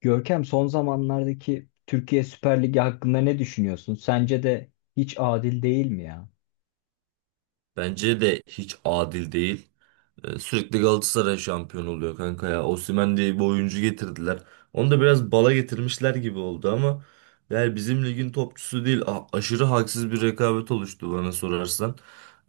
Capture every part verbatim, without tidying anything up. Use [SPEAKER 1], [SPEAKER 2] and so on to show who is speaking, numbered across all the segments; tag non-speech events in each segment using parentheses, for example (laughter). [SPEAKER 1] Görkem son zamanlardaki Türkiye Süper Ligi hakkında ne düşünüyorsun? Sence de hiç adil değil mi ya?
[SPEAKER 2] Bence de hiç adil değil. Ee, Sürekli Galatasaray şampiyon oluyor kanka ya. Osimhen diye bir oyuncu getirdiler. Onu da biraz bala getirmişler gibi oldu ama yani bizim ligin topçusu değil. A- aşırı haksız bir rekabet oluştu bana sorarsan.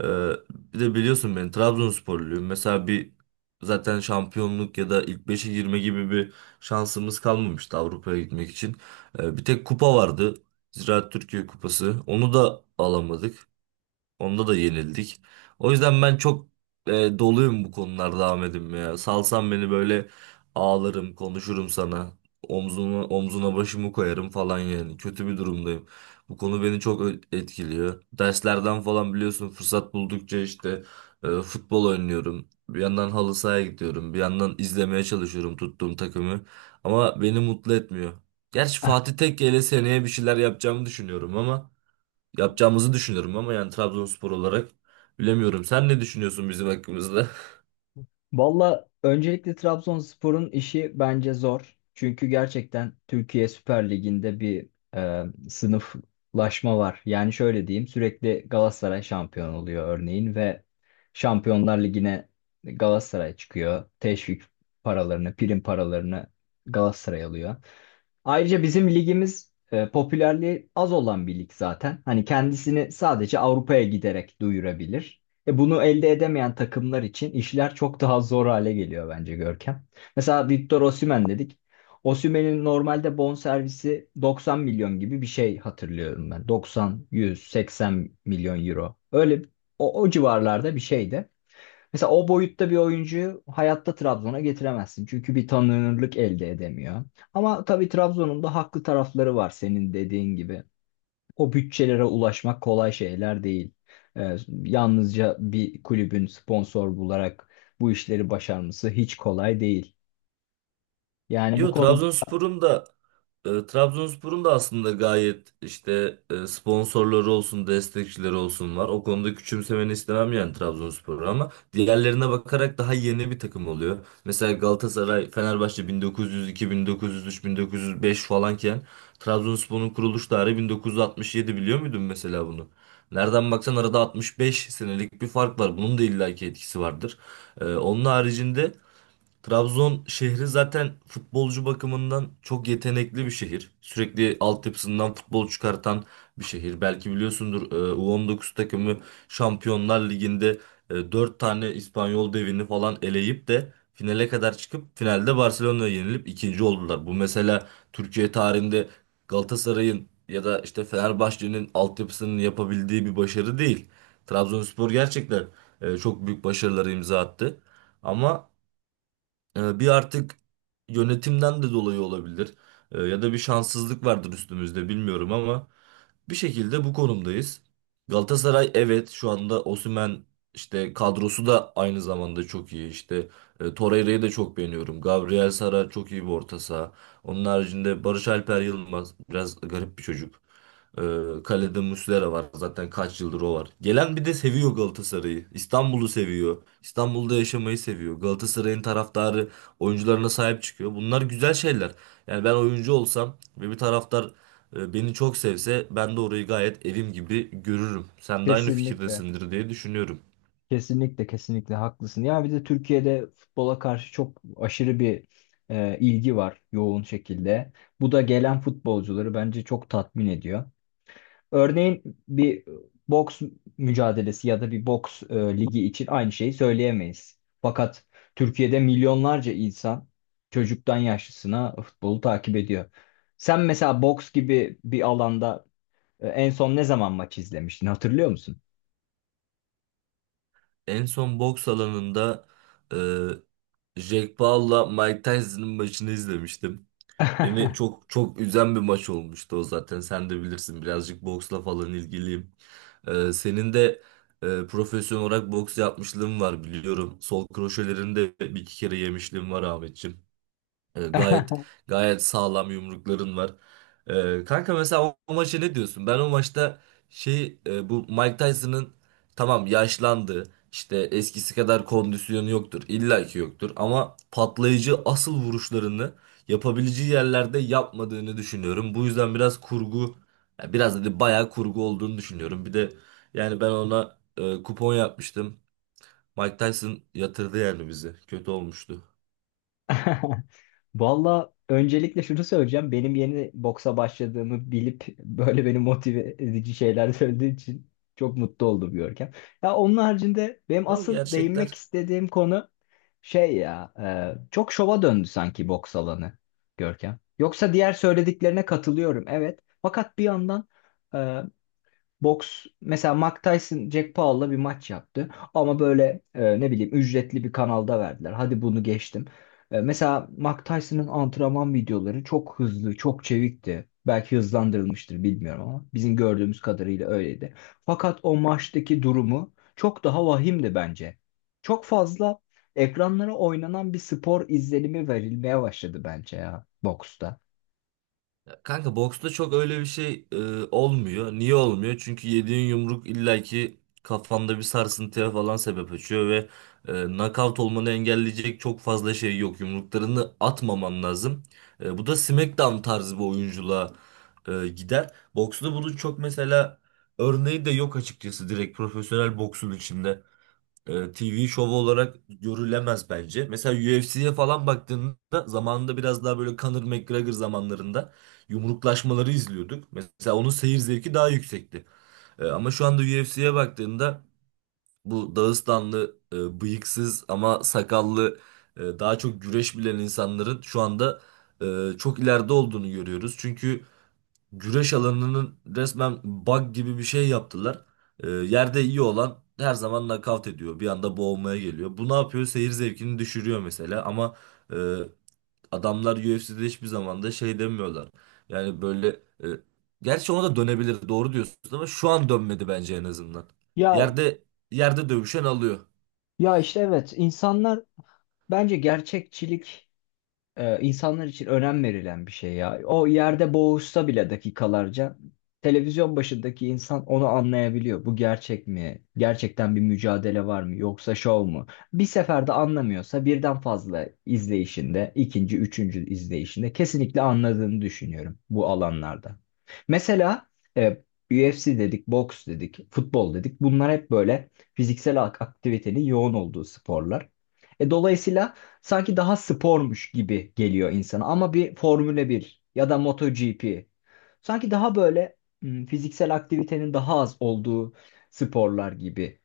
[SPEAKER 2] Ee, Bir de biliyorsun ben Trabzonsporluyum. Mesela bir zaten şampiyonluk ya da ilk beşe girme gibi bir şansımız kalmamıştı Avrupa'ya gitmek için. Ee, bir tek kupa vardı. Ziraat Türkiye Kupası. Onu da alamadık. Onda da yenildik. O yüzden ben çok e, doluyum bu konularda Ahmet'im ya. Salsan beni böyle ağlarım, konuşurum sana. Omzuna, omzuna başımı koyarım falan yani. Kötü bir durumdayım. Bu konu beni çok ö- etkiliyor. Derslerden falan biliyorsun, fırsat buldukça işte e, futbol oynuyorum. Bir yandan halı sahaya gidiyorum. Bir yandan izlemeye çalışıyorum tuttuğum takımı. Ama beni mutlu etmiyor. Gerçi Fatih
[SPEAKER 1] (laughs)
[SPEAKER 2] Tekke ile seneye bir şeyler yapacağımı düşünüyorum ama yapacağımızı düşünüyorum ama yani Trabzonspor olarak bilemiyorum. Sen ne düşünüyorsun bizim hakkımızda?
[SPEAKER 1] Valla öncelikle Trabzonspor'un işi bence zor. Çünkü gerçekten Türkiye Süper Ligi'nde bir e, sınıflaşma var. Yani şöyle diyeyim, sürekli Galatasaray şampiyon oluyor örneğin ve Şampiyonlar Ligi'ne Galatasaray çıkıyor. Teşvik paralarını, prim paralarını Galatasaray alıyor. Ayrıca bizim ligimiz e, popülerliği az olan bir lig zaten. Hani kendisini sadece Avrupa'ya giderek duyurabilir. E, bunu elde edemeyen takımlar için işler çok daha zor hale geliyor bence Görkem. Mesela Victor Osimhen dedik. Osimhen'in normalde bonservisi doksan milyon gibi bir şey hatırlıyorum ben. doksan, yüz, seksen milyon euro. Öyle o, o civarlarda bir şeydi. Mesela o boyutta bir oyuncuyu hayatta Trabzon'a getiremezsin. Çünkü bir tanınırlık elde edemiyor. Ama tabii Trabzon'un da haklı tarafları var, senin dediğin gibi. O bütçelere ulaşmak kolay şeyler değil. Ee, Yalnızca bir kulübün sponsor bularak bu işleri başarması hiç kolay değil.
[SPEAKER 2] (laughs)
[SPEAKER 1] Yani bu
[SPEAKER 2] Yo,
[SPEAKER 1] konuda
[SPEAKER 2] Trabzonspor'un da E, Trabzonspor'un da aslında gayet işte e, sponsorları olsun, destekçileri olsun var. O konuda küçümsemeni istemem yani Trabzonspor'u, ama diğerlerine bakarak daha yeni bir takım oluyor. Mesela Galatasaray, Fenerbahçe bin dokuz yüz iki, bin dokuz yüz üç, bin dokuz yüz beş falanken Trabzonspor'un kuruluş tarihi bin dokuz yüz altmış yedi, biliyor muydun mesela bunu? Nereden baksan arada altmış beş senelik bir fark var. Bunun da illaki etkisi vardır. E, onun haricinde Trabzon şehri zaten futbolcu bakımından çok yetenekli bir şehir. Sürekli altyapısından futbol çıkartan bir şehir. Belki biliyorsundur, e, U on dokuz takımı Şampiyonlar Ligi'nde e, dört tane İspanyol devini falan eleyip de finale kadar çıkıp finalde Barcelona'ya yenilip ikinci oldular. Bu mesela Türkiye tarihinde Galatasaray'ın ya da işte Fenerbahçe'nin altyapısının yapabildiği bir başarı değil. Trabzonspor gerçekten e, çok büyük başarıları imza attı. Ama ee, Bir artık yönetimden de dolayı olabilir. Ee, Ya da bir şanssızlık vardır üstümüzde, bilmiyorum, ama bir şekilde bu konumdayız. Galatasaray, evet, şu anda Osimhen işte kadrosu da aynı zamanda çok iyi. İşte e, Torreira'yı da çok beğeniyorum. Gabriel Sara çok iyi bir orta saha. Onun haricinde Barış Alper Yılmaz biraz garip bir çocuk. Ee, kalede Muslera var. Zaten kaç yıldır o var. Gelen bir de seviyor Galatasaray'ı. İstanbul'u seviyor. İstanbul'da yaşamayı seviyor. Galatasaray'ın taraftarı oyuncularına sahip çıkıyor. Bunlar güzel şeyler. Yani ben oyuncu olsam ve bir taraftar e, beni çok sevse, ben de orayı gayet evim gibi görürüm. Sen de aynı
[SPEAKER 1] kesinlikle,
[SPEAKER 2] fikirdesindir diye düşünüyorum.
[SPEAKER 1] kesinlikle, kesinlikle haklısın. Ya bir de Türkiye'de futbola karşı çok aşırı bir e, ilgi var, yoğun şekilde. Bu da gelen futbolcuları bence çok tatmin ediyor. Örneğin bir boks mücadelesi ya da bir boks e, ligi için aynı şeyi söyleyemeyiz. Fakat Türkiye'de milyonlarca insan, çocuktan yaşlısına, futbolu takip ediyor. Sen mesela boks gibi bir alanda e, en son ne zaman maç izlemiştin, hatırlıyor musun?
[SPEAKER 2] En son boks alanında e, Jack Paul'la Mike Tyson'ın maçını izlemiştim. Beni çok çok üzen bir maç olmuştu o zaten. Sen de bilirsin, birazcık boksla falan ilgiliyim. Ee, senin de e, profesyonel olarak boks yapmışlığın var, biliyorum. Sol kroşelerini de bir iki kere yemişliğin var Ahmetciğim. E, Gayet gayet sağlam yumrukların var. E, kanka, mesela o, o maça ne diyorsun? Ben o maçta şey e, bu Mike Tyson'ın, tamam, yaşlandı. İşte eskisi kadar kondisyonu yoktur. İlla ki yoktur. Ama patlayıcı asıl vuruşlarını yapabileceği yerlerde yapmadığını düşünüyorum. Bu yüzden biraz kurgu ya, biraz dedi bayağı kurgu olduğunu düşünüyorum. Bir de yani ben ona e, kupon yapmıştım. Mike Tyson yatırdı yani bizi. Kötü olmuştu.
[SPEAKER 1] (laughs) Valla öncelikle şunu söyleyeceğim. Benim yeni boksa başladığımı bilip böyle beni motive edici şeyler (laughs) söylediği için çok mutlu oldum Görkem. Ya onun haricinde benim
[SPEAKER 2] Yok,
[SPEAKER 1] asıl değinmek
[SPEAKER 2] gerçekler.
[SPEAKER 1] istediğim konu şey ya, e, çok şova döndü sanki boks alanı Görkem. Yoksa diğer söylediklerine katılıyorum, evet. Fakat bir yandan e, boks, mesela Mike Tyson Jack Paul'la bir maç yaptı ama böyle e, ne bileyim, ücretli bir kanalda verdiler. Hadi bunu geçtim. E, mesela Mike Tyson'ın antrenman videoları çok hızlı, çok çevikti. Belki hızlandırılmıştır bilmiyorum ama bizim gördüğümüz kadarıyla öyleydi. Fakat o maçtaki durumu çok daha vahimdi bence. Çok fazla ekranlara oynanan bir spor izlenimi verilmeye başladı bence ya, boksta.
[SPEAKER 2] Ya kanka, boksta çok öyle bir şey e, olmuyor. Niye olmuyor? Çünkü yediğin yumruk illaki kafanda bir sarsıntıya falan sebep açıyor ve e, knockout olmanı engelleyecek çok fazla şey yok. Yumruklarını atmaman lazım. E, bu da SmackDown tarzı bir oyunculuğa e, gider. Boksta bunun çok mesela örneği de yok açıkçası, direkt profesyonel boksun içinde e, T V şovu olarak görülemez bence. Mesela U F C'ye falan baktığında, zamanında biraz daha böyle Conor McGregor zamanlarında yumruklaşmaları izliyorduk. Mesela onun seyir zevki daha yüksekti. E, ama şu anda U F C'ye baktığında, bu Dağıstanlı, e, bıyıksız ama sakallı, e, daha çok güreş bilen insanların şu anda e, çok ileride olduğunu görüyoruz. Çünkü güreş alanının resmen bug gibi bir şey yaptılar. Ee, yerde iyi olan her zaman nakavt ediyor. Bir anda boğulmaya geliyor. Bu ne yapıyor? Seyir zevkini düşürüyor mesela. Ama e, adamlar U F C'de hiçbir zaman da şey demiyorlar. Yani böyle, e, gerçi ona da dönebilir, doğru diyorsunuz, ama şu an dönmedi bence en azından.
[SPEAKER 1] Ya
[SPEAKER 2] Yerde yerde dövüşen alıyor.
[SPEAKER 1] ya işte evet, insanlar bence gerçekçilik, e, insanlar için önem verilen bir şey ya. O yerde boğuşsa bile dakikalarca televizyon başındaki insan onu anlayabiliyor. Bu gerçek mi? Gerçekten bir mücadele var mı? Yoksa şov mu? Bir seferde anlamıyorsa birden fazla izleyişinde, ikinci, üçüncü izleyişinde kesinlikle anladığını düşünüyorum bu alanlarda. Mesela e, U F C dedik, boks dedik, futbol dedik. Bunlar hep böyle fiziksel ak- aktivitenin yoğun olduğu sporlar. E, dolayısıyla sanki daha spormuş gibi geliyor insana ama bir Formula bir ya da MotoGP sanki daha böyle, hmm, fiziksel aktivitenin daha az olduğu sporlar gibi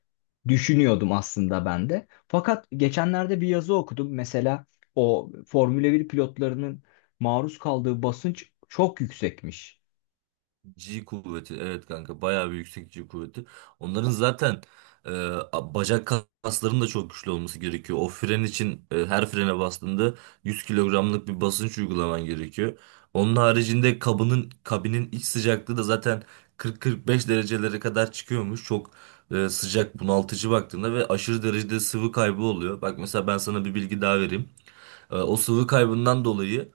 [SPEAKER 1] düşünüyordum aslında ben de. Fakat geçenlerde bir yazı okudum. Mesela o Formula bir pilotlarının maruz kaldığı basınç çok yüksekmiş.
[SPEAKER 2] G kuvveti, evet kanka, bayağı bir yüksek G kuvveti. Onların zaten e, a- bacak kaslarının da çok güçlü olması gerekiyor. O fren için e, her frene bastığında yüz kilogramlık bir basınç uygulaman gerekiyor. Onun haricinde kabının kabinin iç sıcaklığı da zaten kırk kırk beş derecelere kadar çıkıyormuş. Çok e, sıcak, bunaltıcı baktığında, ve aşırı derecede sıvı kaybı oluyor. Bak mesela, ben sana bir bilgi daha vereyim. E, o sıvı kaybından dolayı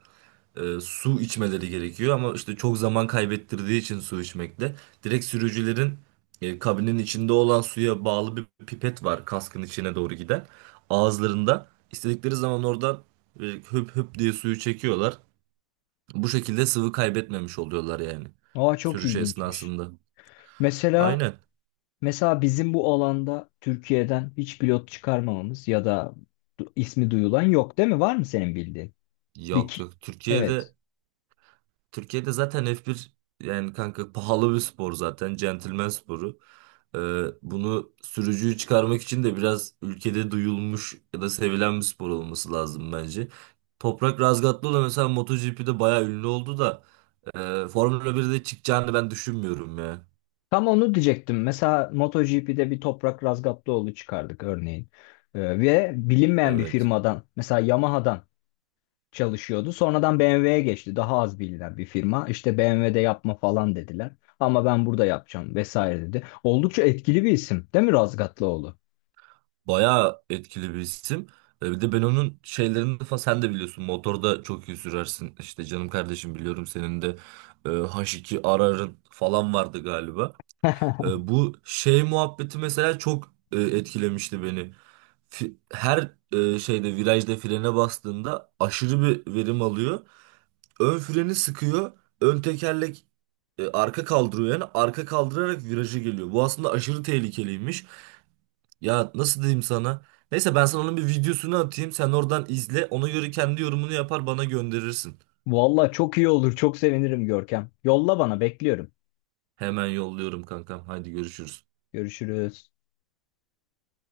[SPEAKER 2] e, su içmeleri gerekiyor ama işte çok zaman kaybettirdiği için su içmekte, direkt sürücülerin e, kabinin içinde olan suya bağlı bir pipet var kaskın içine doğru giden. Ağızlarında, istedikleri zaman oradan e, höp höp diye suyu çekiyorlar. Bu şekilde sıvı kaybetmemiş oluyorlar yani,
[SPEAKER 1] Aa, çok
[SPEAKER 2] sürüş
[SPEAKER 1] ilginçmiş.
[SPEAKER 2] esnasında.
[SPEAKER 1] Mesela
[SPEAKER 2] Aynen.
[SPEAKER 1] Mesela bizim bu alanda Türkiye'den hiç pilot çıkarmamamız ya da du- ismi duyulan yok, değil mi? Var mı senin bildiğin? Bir
[SPEAKER 2] Yok
[SPEAKER 1] ki-
[SPEAKER 2] yok,
[SPEAKER 1] Evet.
[SPEAKER 2] Türkiye'de Türkiye'de zaten F bir, yani kanka, pahalı bir spor zaten. Centilmen sporu. Ee, Bunu, sürücüyü çıkarmak için de biraz ülkede duyulmuş ya da sevilen bir spor olması lazım bence. Toprak Razgatlıoğlu mesela MotoGP'de bayağı ünlü oldu da e, Formula birde çıkacağını ben düşünmüyorum ya.
[SPEAKER 1] Tam onu diyecektim. Mesela MotoGP'de bir Toprak Razgatlıoğlu çıkardık örneğin. Ee, ve bilinmeyen bir
[SPEAKER 2] Evet.
[SPEAKER 1] firmadan, mesela Yamaha'dan çalışıyordu. Sonradan B M W'ye geçti. Daha az bilinen bir firma. İşte B M W'de yapma falan dediler. Ama ben burada yapacağım vesaire dedi. Oldukça etkili bir isim değil mi Razgatlıoğlu?
[SPEAKER 2] Bayağı etkili bir isim. E, Bir de ben onun şeylerini falan, sen de biliyorsun. Motorda çok iyi sürersin. İşte canım kardeşim, biliyorum senin de e, H iki Arar'ın falan vardı galiba. E, bu şey muhabbeti mesela çok e, etkilemişti beni. Fi- Her e, şeyde, virajda frene bastığında aşırı bir verim alıyor. Ön freni sıkıyor. Ön tekerlek e, arka kaldırıyor, yani arka kaldırarak virajı geliyor. Bu aslında aşırı tehlikeliymiş. Ya nasıl diyeyim sana? Neyse, ben sana onun bir videosunu atayım. Sen oradan izle. Ona göre kendi yorumunu yapar, bana gönderirsin.
[SPEAKER 1] Vallahi çok iyi olur. Çok sevinirim Görkem. Yolla, bana bekliyorum.
[SPEAKER 2] Hemen yolluyorum kankam. Hadi görüşürüz.
[SPEAKER 1] Görüşürüz.